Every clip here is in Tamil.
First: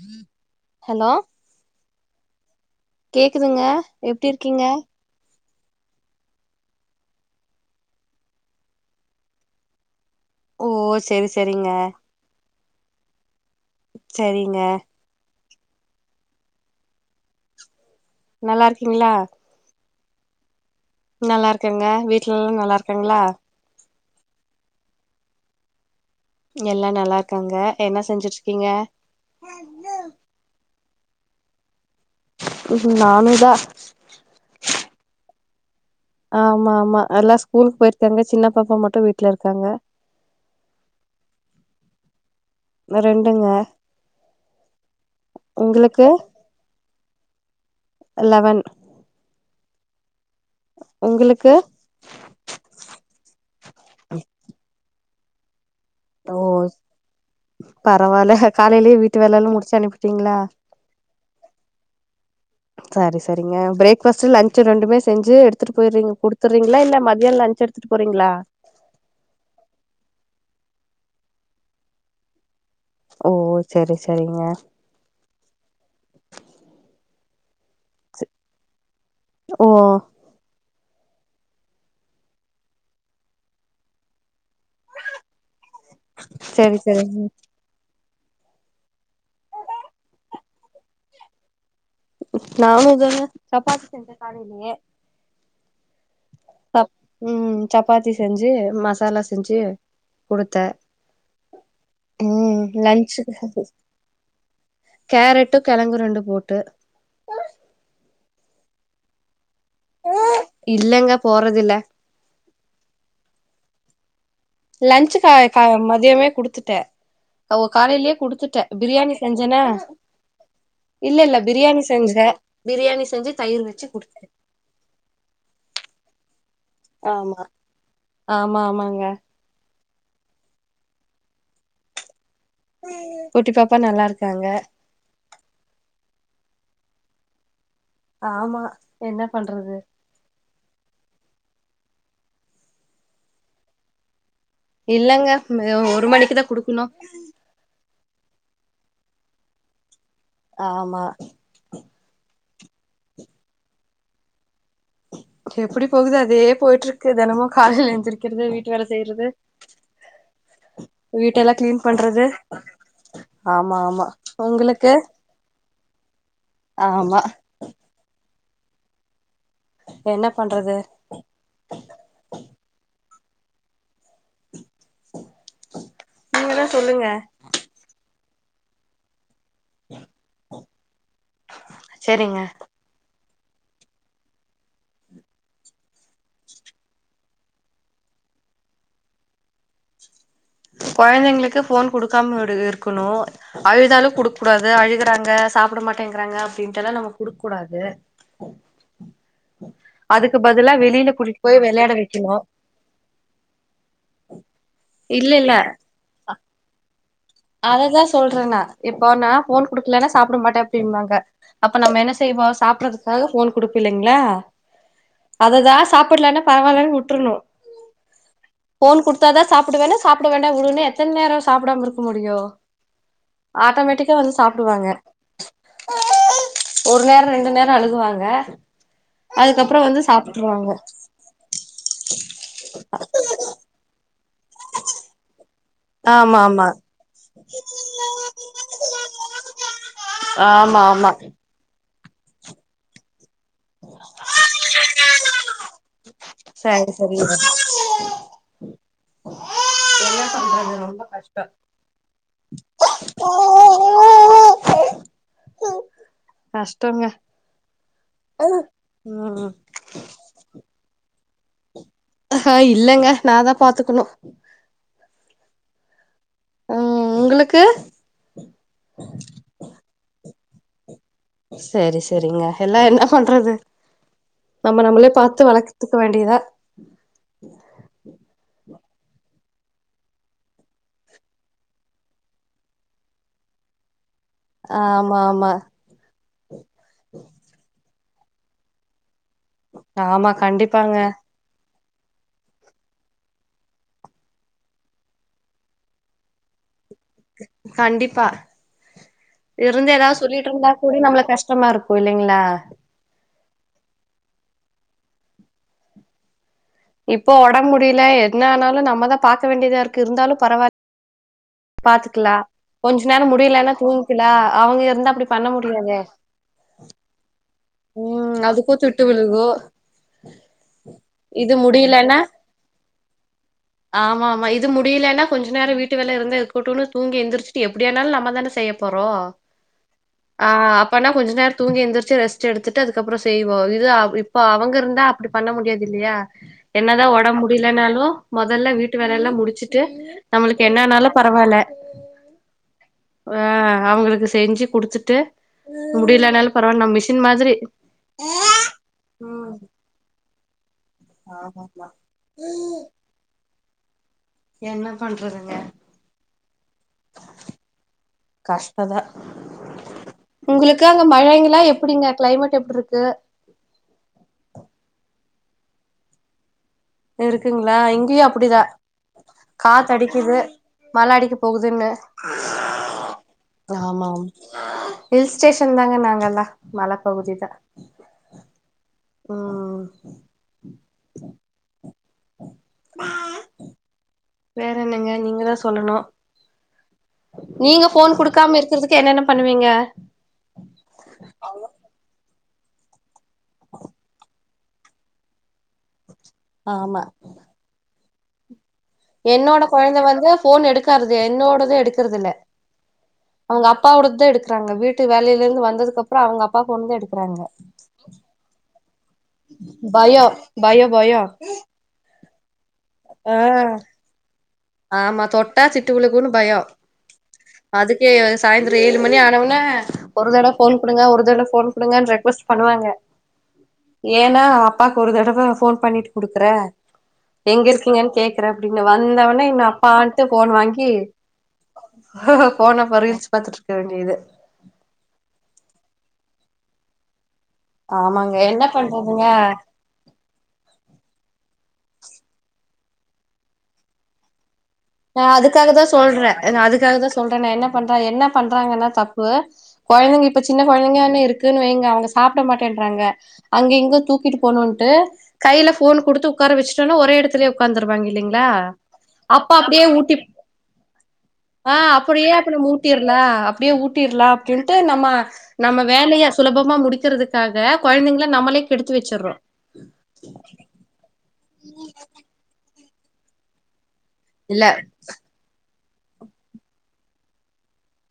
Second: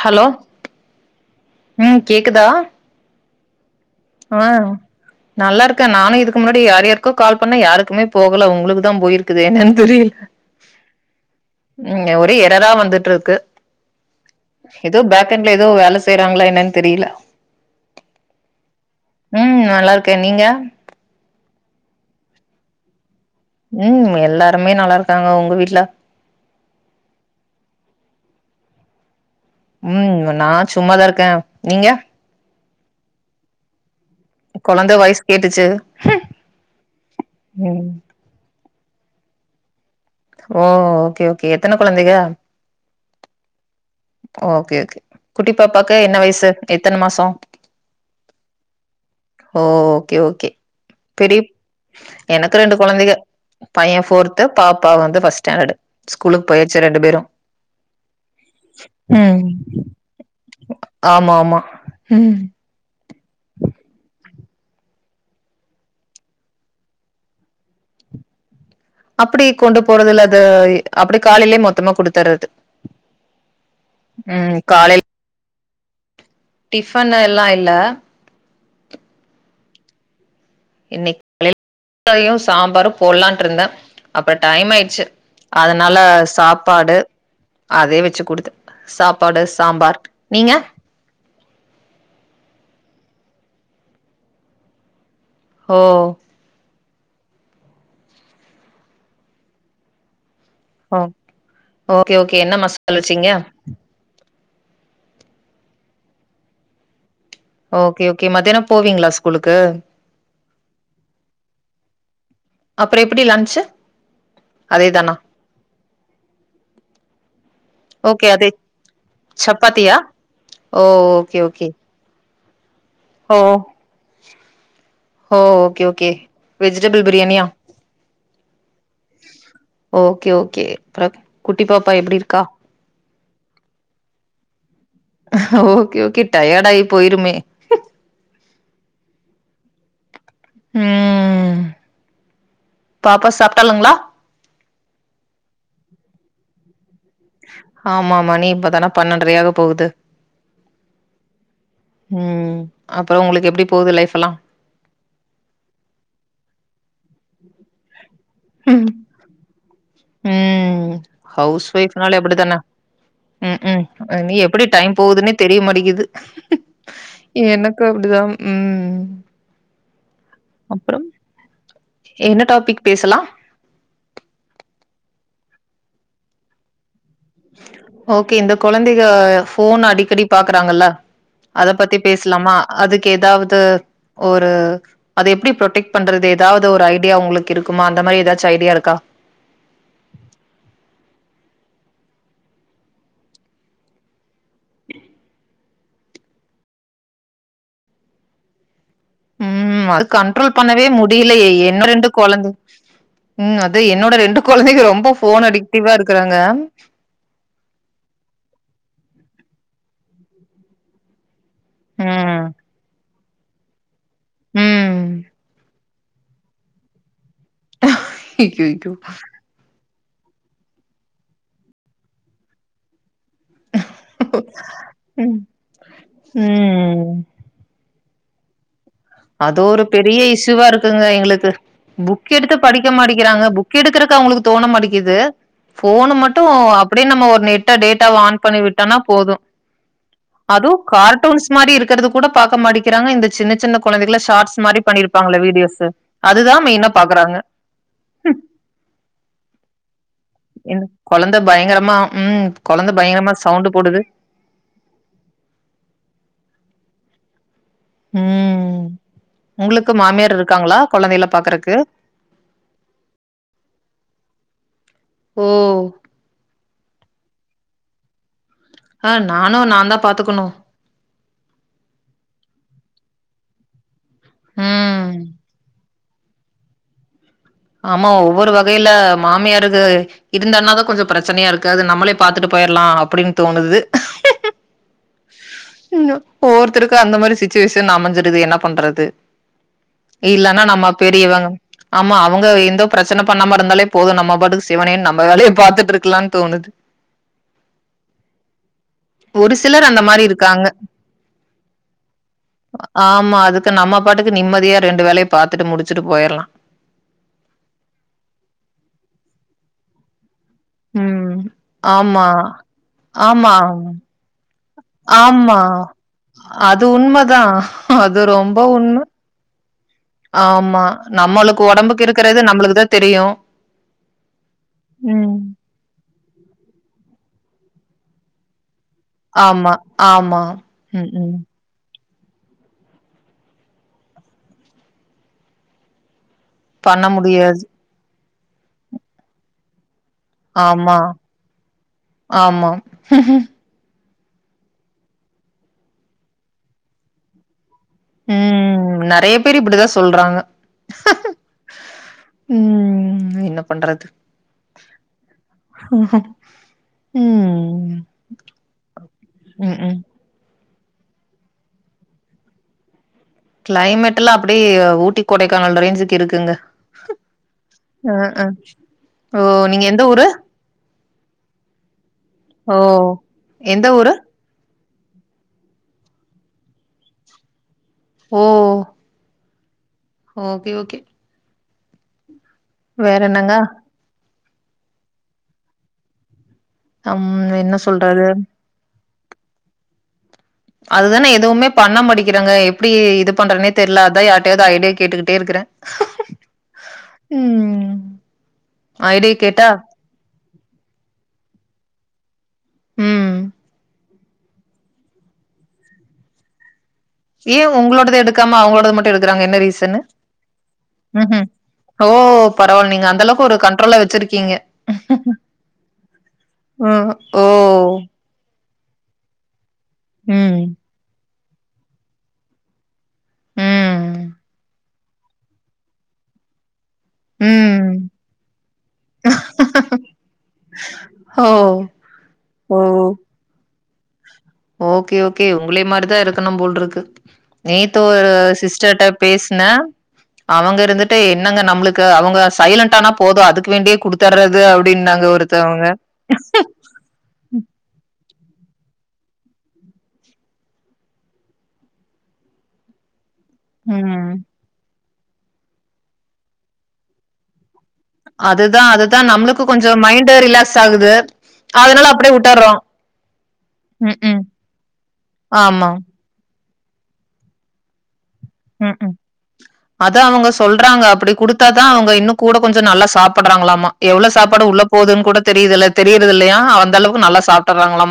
ஹலோ ஹலோ ம் கேக்குதா கேட்குதுங்க எப்படி ஆ இருக்கீங்க நல்லா இருக்கே நானு இதுக்கு முன்னாடி யார் யாருக்கோ கால் பண்ணே யாருக்குமே போகல உங்களுக்குதா போயிருக்குது என்னன்னு தெரியல ஓ செரி செரிங்க [unintelligible] வந்துட்ருக்கு சரிங்க கிச்சன்ல ஏதோ வேலை செய்யறாங்களா என்னன்னு தெரியல நல்லா இருக்கீங்களா ம் நல்லா நீங்க நல்லா இருக்கங்க வீட்ல எல்லா நல்லா இருக்காங்களா உம் எல்லாருமே நல்லா இருக்காங்க உங்க வீட்ல எல்லா நல்லா இருக்காங்க என்ன செஞ்சுட்ருக்கீங்க உம் நான் சும்மாதா இருக்கே நீங்க உம் நானும்தா குழந்த வாஸ் கேட்டுச்சு ஆமா ஆமா எல்லா ஸ்கூலுக்கு ம் போயிருக்காங்க சின்னப்பாப்பா மட்டு வீட்ல இருக் க்காங்கோ ஓ ஓகே ஓகே எத்தனை குழந்தைங்க ரெண்டுங்க ஓகே ஓகே குட்டி பாப்பாக்கு உங்களுக்கு என்ன வயசு [unintelligible] எத்தன மாசம் லெவன் ஓ ஓகே ஓகே பெரியப் உங்களுக்கு எனக்கு ரெண்டு கெழந்தங்க பையன் போர்த்து பாப்பா வந்து பஸ்டன்டாடு ஓ பரவல காலயிலே வி வீட்டு ம் வேலயிலாம் முடிச்சி அனுபிடீங்களா ஆமா ஆமா ம் சரி சரிங்க பிரேக்ஃபாஸ்ட் லன்சு ரெண்டுமே செஞ்சி எடுத்துட்டுபோயிறீங்க குடுத்திறீங்களா இல்ல மதியாம்லஞ்ன்ச் எடுத்துட்டு போறீங்களா அப்படி கொண்டு போறது இல்ல அது அப்படி காலையிலயே மொத்தமா கொடுத்துறது ஓ செரி செரிங்க உம் காலயில டிஃபனு அப்டியால இல்ல ஓ இன்னக்கு காலயிலையும் சாம்பாரு போடலான்ட்டு இருந்தேன் அப்ப இப்ப டைம்ஆயிடுச்சு அதனால செரி சாப்பாடு செரிங்க அதே வச்சு கொடுத்து சாப்பாடு சாம்பார் நீங்க நானும் இதங்க சப்பாத்தி செஞ்சே காலயிலே ஓவ் ச உம் சப்பாத்தி செஞ்சு மசாலா செஞ்சு குடுத்தே ஓ ஓகே ஓகே என்ன ம் மசால வச்சீங்க லன்ச்சுக்கு கேரட்டு கிழங்கு ரெண்டு போட்டு போவிங்களா ஸ்கூலுக்கு இல்லங்க போறதில்ல அப்பற எப்டி லஞ்ச்சு லன்ச்சு கா மதியமே குடுத்துட்டேன் அவ காலயிலே ஓகே அதே குடுத்துட்டேன் பிரியாணி செஞ்சேனே சப்பாத்தியா? ஓ! இல்ல இல்ல ஓகே, ஓகே. பிரியாணி செஞ்சேன் ஓ கும் ஓகே ஓகே வெஜிடபிள் ஆமா பிரியாணியா? ஆமா ஆமாங்க ஓகே ஓகே அப்றம் குட்டி பாப்பா எப்டி இருக்கா குட்டி பாப்பா நல்லா இருக்காங்க ஓகே ஓகே டயாடயி போயிடுமே ஆமா என்ன பண்றது உம் பாப்பா சாப்டலுங்களா இல்லாங்க ஒரு மணிக்குதான் குடுக்கணும் ஆமா மணி இப்தானே பன்னெண்டரயாக போகுது ஆமா அப்பறோம் உங்களுக்கு எப்டி போகுது லைஃப் எல்லாம் எப்டி போகுது அதே போயிட்டு இருக்கு தினமும் காலயில எழுந்திரிக் உம் வீட்டெல்லா ஹவுஸ் கிளீன் ஒயிப்னாலே பண்றது அப்டித்தானே உம் ஆமா உம் ஆமா நீ எப்டி உங்களுக்கு டைம் போகுதுன்னே தெரியமாடிக்குது அது ஆமா கும் எனக்கும் அப்டிதான் உம் என்ன பண்றது என்ன டாபிக் பேசலாம் நீங்க தான் சொல்லுங்க ஓகே இந்த கெழந்தைக போன் அடிக்கடி பாக்குறாங்கள அதை பத்தி செரிங்க பேசலாமா அதுக்கு ஏதாவது ஒரு அதை எப்படி ப்ரொடெக்ட் பண்றது ஏதாவது ஒரு ஐடியா உங்களுக்கு இருக்குமா அந்த மாதிரி ஏதாச்சும் ஐடியா இருக்கா குழந்தைங்களுக்கு போன் குடுக்காம இருக்குணும் அழுதாலும் குடுக் டாது அழுகறாங்க சாப்பிட மாட்டேங்கிறாங்க அப்டின்ட்டுல்லாம் நம்ம குடுக்கக் கூடாது ம் அது அதுக்கு கண்ட்ரோல் பதிலா பண்ணவே வெளியில முடியல கூட்டிட்டு போய் என் வெளையாட ரெண்டு வைக்கணு கொழந்த ம் அது என்னோட ரெண்டு கொழந்தங்க ரொம்ப இல்ல போன் அடிக்டிவா இருக்றாங்க அததான் சொல்றே நான் இப்போ நான் போன் குடுக்கலன்னா சாப்பிட மாட்டேன் அப்படின்றங்க அப்ப நம்ம என்ன செய்வோ ம் சாப்பிடற நாக போன் குடுப்பில்லை ங்களா ம் அததான் சாப் பிடல்லான பரவாலன்னு வுட்ருணும் ஐயையோ போன் குடுத்தாதான் சாப்பிடுவேன் சாப்பிட வேண்டா விடுனு எத்தனை நேரம் சாப்பிடாம இருக்கு முடியோ ஆட்டோமேட்டிக்கா வந்து சாப்பிடுவாங்க ம் ஒரு நேரம் ரெண்டு நேரம் அழுகுவாங்க ஆஹ [unintelligible] அதோ ஒரு பெரிய இஷூுவா இருக்குங்க எங்களுக்கு புக் எடுத்து படிக்க மாட்டிகிறாங்க புக் எடு எடுக்கறக்கு அவங்களுக்கு தோணமாட்டிங்குது போனு ஆமா மட்டும் ஆமா அப்படியே நம்ம ஒரு நெட்ட டேட்டாவ ஆன் பண்ணி விட்டோனா போதும் அதுவும் ஆமா ஆமா கார்ட்டூன்ஸ் மாதிரி இருக்கிறது கூட பார்க்க மாட்டக்கிறாங்க இந்த சின்ன குழந்தைகல ஷார்ட்ஸ் மாதிரி பண்ணிருப்பாங்கள வீடியோஸ் அதுதான்ன சரி சரி பாக்குறாங்க என்ன பண்றது இந்த ரொம்ப குழந்த கஷ்டோ பயங்கரமா உம் குழந்த பயங்கரமா சவுண்ட் போடுது த்தங்க உம் உங்களுக்கு மாமியார் இருக்காங்களா குழந்தைல பாக்குறக்கு ஆஹ் இல்ங்க நாதான் பாத்துக்கணும் உம் உஹம் உங்களுக்கு ஆஹ் நானும் நான் தான் பாத்துக்கணும் சரி சரிங்க எல்லாம் என்ன பண்றது நம்ம ம். நம்மளே பார்த்து வளக் பார்த்துக்க வேண்டியதா ஆமா ஒவ்வொரு வகையில மாமியாருக்கு இருந்தனாதான் கொஞ்சம் பிரச்சனையா இருக்கு அது நம்மளே பாத்துட்டு போயிடலாம் அப்டின்னு தோணுது ஆமா ஆமா ஒவ்வொருத்தருக்கும் அந்த மாரி சுவிச்சுவேஷன் அமைஞ்சு றது என்ன பண்றது ஆமா இல்லன்னா நம்ம கண்டிப்பாங்க பெரியவங் ஆமா அவ வுங்க எந்த பிரச்சனை பண்ணாம இருந்தாலே போதும் நம்ம பாட்டுக்கு சிவனேன்னு நம்ம வேலய பாத்துட்டு இருக்கலான்னு தோணுது கண்டிப்பா ஒரு சிலர் இருந்து அந்த ஏதாவது மாரி சொல்லிட்டு இருக்காங்க. இருந்தா கூட நம்மளுக்கு கஷ்டமா இருக்கும் இல்லங்களா ஆமா அதுக்கு நம்ம பாட்டுக்கு நிம்மதியா ரெண்டு வேலய பாத்துட்டு முடிச்சுட்டு போயிறலாம் இப்போ உடம்பு முடியல என்ன ஆனாலும் நம்ம தான் பார்க்க வேண்டியதாக இருக்கு இருந்தாலும் பரவாயில ம் ஆமா. பாத்துக்கலாம் கொஞ்ச நேரம் ஆமா. முடியலன்னா தூங்கிக்கலாம் அவுங்க இருந்தா அப்டி பண்ண ஆமா. முடியாதே அது உண்மதான். அது உஹம் ரொம்ப அதுக்கும் திட்டு உண்ம. விழுகும் ஆமா நம்மளுக்கு உடம்புக்கு முடியலன்னா இருக்கறது நம்மளுக்குதான் தெரியும் ஆமா ஆமா இது முடியலன்னா ம். கொஞ்ச நேரம் வீட்டு வேல இருந்தா இருக்கட்டுனு தூங்கி எழுந்திரிச்சு எப்டியானலும் நம்ம தானே செய்ய போறோம் ஆமா, ஆமா. ஆ அப்னா ம், கொஞ்ச ம். நேரம் தூங்கி எந்திரிச்சு ரெஸ்ட் எடுத்துட்டு அதுக்கப்புறம் செய்வோம் இது இப்ப அவுங்க இருந்தா அப்டி பண்ண முடியாது இல்லையா பண்ண என்னதான் உடம்பு முடியாது. முடியலனாலும் முதல்ல வீட்டு வேல‌ எல்லாம் முடிச்சுட்டு நம்மளுக்கு ஆமா, என்னனாலும் பரவால ஆமா. ஆ அவுங்களுக்கு செஞ்சு குடுத்துட்டு முடியலனாலும் பரவாயில்ல நம் மிஷின் மாதிரி உம் நிறைய ம் பேரு இப்டிதான் சொல்றாங்க ஆமா ஆமா ஹஹ ம். என்ன பண்றது என்ன பண்றதுங்க ம். கஷ்டம்தான் ம்ஹ்ம். உங்களுக்கு இருக்காங்க மழைங்கெல்லாம் எப்படிங்க கிளைமேட் எப்படி இருக்கு கிளைமேட் எல்லாம் அப்டியே ஊட்டி கொடைக்கானல் ரேஞ்சுக்கு இருக்குங்க இருக்குங்களா இங்கயும் அஹ. அப்டிதான் ஓ! நீங்க காத்து எந்த ஊரு? அடிக்குது மழை அடிக்க போகுதுன்னு ஓ! எந்த ஆமா ஆமா ஊரு? இல் ஸ்டேஷன் தாங்க நாங்கெல்லா மலை பகுதி தான் ஓ உம் ஓகே ஓகே வேற என்னங்க வேற என்னங்க நீங்க தான் சொல்லணும் அம் என்ன நீங்க போன் சொல்றது குடுக்காம இருக்கிறதுக்கு என்னென்ன பண்ணுவீங்க அதுதானே எதுவுமே பண்ண முடி இருறாங்க எப்டி இது பண்தூனே தெரியல அத [inaudible] ஐடியா கேட்டுக்கிட்டே இருக்கிறேன் ஆமா ஐடியா என்னோட கேட்டா குழந்த வந்து போன் எடுக்கதது என்னோடத எடுக்க க்குறதில ம் அவங்க அப்பா ஓடாத எடுத்து இருக்காங்க வீட்டு வேலயில இருந்து வந்தது அப்பறம் அவங்க அப்பாக்கு வந்து எடுக்க ஏய் உங்களோடத எடுக்காம அவங்களோட மட் எடுக்கறாங்க என்ன ரீசன் பயோ பயோ பயோ [inaudible] ஓ பரவாயலிங்க ஆ அந்தளவுக்கு ஒரு கண்ட்ரோல்ல வச்சிருக்கீங்க ஆமா தொட்டா சிட்டு விழுக்குன்னு பயம் ம் ஓ அதுக்கே ஆயந்திரம் ஏழு மணி ஆனவுனா ஒரு தட ம் போன் கொடுங்க ஒரு தட போன் கொடுங்கு ரெஃஉஎஸ்ட்டு பண்ணுவாங்க ம் ஏன்னா அப்பாக்கு ஒரு தடவ போன் பண்ணிட்டு குடுக்குற எங்க ம் இருக்கீங்கன்னு கேக்குறேன் அப்படின்னு வந்தவனே அப்பாட்டு போன் வாங்கி ஓ போன ஓ பகரீல்ஸ் பாருத்துட்டு வேண்டியது ஓகே ஓகே உங்களே மாரிதான் இருக்கணும் போல்ன்றுக்கு நேத்து ஒரு ஆமாங்க என்ன சிஸ்டர்ட்ட பண்றதுங்க பேசின அவங்க இருந்துட்டு என்னங்க நம்மளுக்கு அவங்க சைலன்ட் ஆன போதும் அதுக்கு வேண்டிய கொடுத்தர்றது அப்டி நான் அதுக்காக தான் சொல்றேன் அதுக்காக தான் சொல்றேன் நான் என்ன பண்றேன் என்ன பண்றாங்கன்னா தப்பு குழந்தைங்க இப்ப சின்ன [inaudible] கெழந்தைங்கான இருக்குன்னு வைங்க அவங்க சாப்பட மாட்டேன்றாங்க அங்க இங்க ம். தூக்கிட்டு போனோன்ட்டு கையில போன் குடுத்து உடக்கார வச்சட்டன ஒர இடத்துலய உட்காந் அதுதான் அதுதான் நம்மளுக்கு அப்டியே கொஞ்சம் ஊட்டி மைண்ட் ரிலாக்ஸ் ஆகுது. ஆ அதனால அப்டியே அப்டியே விட்டர்றோம். ஊட்டிடல அப்டியே ஊட்டிடலாம் ம்ஹ்ம். அப்டின்னுட்டு நம்ம நம்ம ஆமா. வேலய [inaudible] இலபமா முடிக்கிறதுக்காக கெழந்தைங்கள ம் ம் அத அவங்க சொல்றாங்க அப்டி குடுத்து அவங்க தான் இன்னும் கூட கொஞ்சம் நல்லா சாப்படறாங்களாமா எவ்வள இல்ல சாப்பாடு உள்ள போகுதுன்ன கூட தெரிதுல தெரியுது இல்லயா அந்த அளவுக்கு நல்லாசாப்டுறாங்களா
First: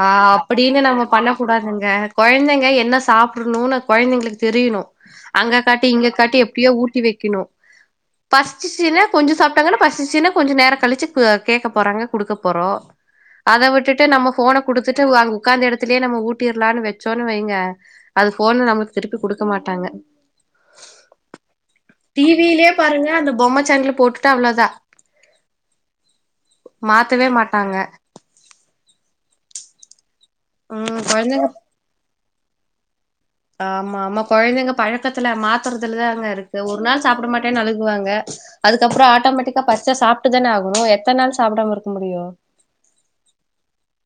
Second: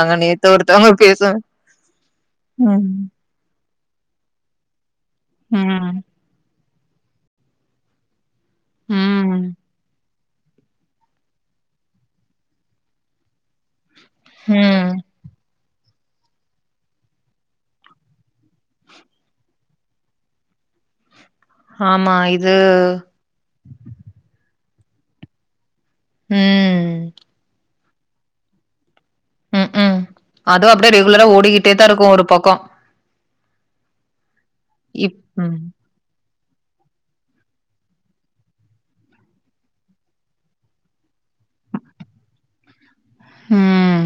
ஆ அப்டின்னு நம்ம பண்ண கூடாதுங்க கெழந்தைங்க ம். என்ன சாப்படணும்னு கெழந்தைங்களுக்கு தெரியணும் அங்க காட்டி ம். இங்க காட்டி எப்டியோ ஊட்டு உட்டி வைக்கணும் பசு சீன கொஞ்சம் ம். சாப்பட்டாங்கான பசு சீன கொஞ்சம் நேரம் கழிச்சு கேட்க போறாங்க கொடுக்க போறோம் அத விட்டுட்டு நான் போனை ம். கொடுத்துட்டு உ உடக்காந்து எடுத்து அங் நம்ம ஊட்டிடலாம்னு வச்சோன்னு வைங்க அது போன் நமக்கு திருப்பி கொடுக்க மாட்டாங்க ஆமா இது டிவிலயே பாருங்க அந்த பொம்மை சேனல் போட்டுட்டா அவ்வளதான் ம். மாத்தவே மாட்டாங்க ஹம் ஹம் அதுவும் அப்டியே ம் ரெகுலரா கொழந்தை ஓடிக்கிட்டே தான் இருக்கும் ஒரு பக்கம் கோக் ஆமா ஆமா கெழந்தைங்க பழக்கத்தல ம் மாற்றுறதுல தான் அங்கே இருக் ஒரு நாள் சாப்பட மாட்டேன்னு அழுகுவாங்க அதுக்கப்பறம் ஆட்டோமேட்டிக்கா பசிச்சா சாப்பட்டு தானே ஆகணும் எத்தனை நாள் சாப்படாம இருக்க முடியும் ம்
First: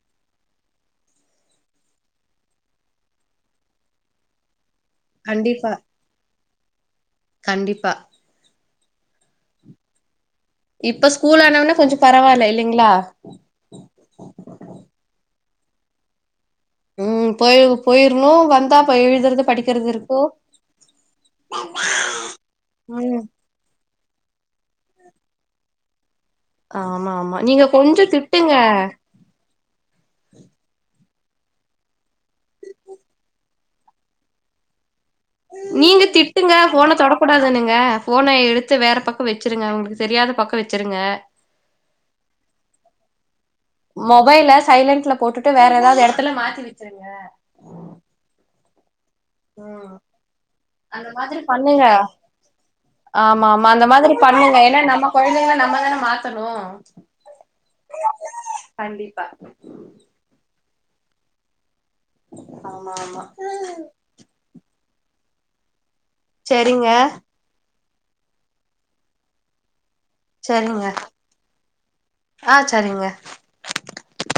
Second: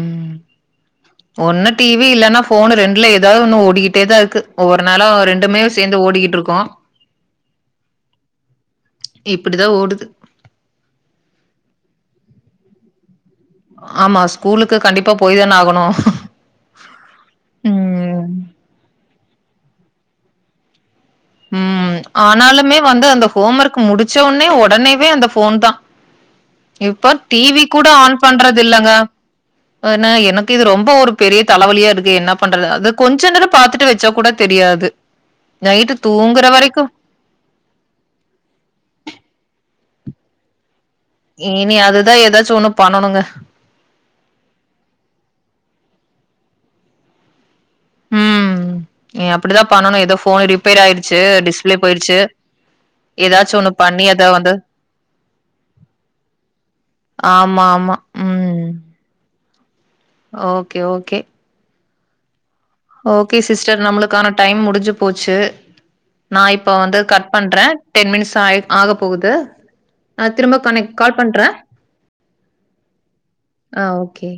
ஒன்னு டிவி இல்லன்னா போன் ரெண்டுல ஏதாவது ஒன்னு ஓடிக்கிட்டே தா இருக்கு ஒவ்வொரு நாளும் இரண்டுமே கண்டிப்பா சேர்ந்து ஓடிக்கிட்டு இருக்கோம் கண்டிப்பா இப்டிதான் ஓடுது இப்ப ஸ்கூல் ஆனவனா கொஞ்சம் பரவாயில்ல இல்லங்களா ஆகணும் ம் போய் போயிரணும் வந்தாப்ப எழுதுறது படிக்க [inaudible] ருக்கோ ம் ஆனாலுமே வந்து ம் அந்த ஹோம் ஒர்க் முடி பச்ச உடனே உடனேவே அந்த போன் தான் இப்போ ஆமா ஆமா டிவி நீங்க கூட கொஞ்சோ ஆன் திட்டுங்க பண்றது இல்லங்க ஆனா எனக்கு இது ரொம்ப ஒரு பெரிய தலைவலியா இருக்கு என்ன பண்றது அது கொஞ்ச நேரம் பாத்துட்டு வச்சா கூட னைட்டு நீங்க திட்டுங்க போனை தொடக்கூடாதுன்னுங்க போனை எடுத்து வேற பக்கம் வச்சுருங்க அவங்களுக்கு தெரியாத பக்கம் வச் வச்சுருங்க இனி அதுதான் ஏதாச்சும் ஒண்ணு பண்ணணுங்க. மொபைல சைலன்ட்ல போட்டுட்டு வேற ஏதாவது இடத்து செல்ல மாத்தி வச்சருங்க உ ஹும் ம் அந்த ஆயிடுச்சு, மாரி டிஸ்பிளே பண்ணுங்க போயிருச்சு. ஆமா ஏதாச்சும் ஆமா ஒண்ணு அந்த பண்ணி மாரி அத வந்து பண்ணுங்க ஏன்னா நம்ம கெழந்தைங்கள நம்மதானே மாத்தணும் ஆமா ஆமா. கண்டிப்பா ஓக்கே ஓக்கே ஆமா ஆமா ஓகே சிஸ்டர் நம்மளுக்கான டைம் முடிஞ்சு போச் ச்சு நான் இப்ப செரிங்க வந்து கட் பண்றேன் டென் மினிட்ஸ் ஆய் ஆக போகுது ஆஹ திரும்ப செரிங்க கனைட் கால் பண்றேன் ஆ செரிங்க ஆஹ் ஓகே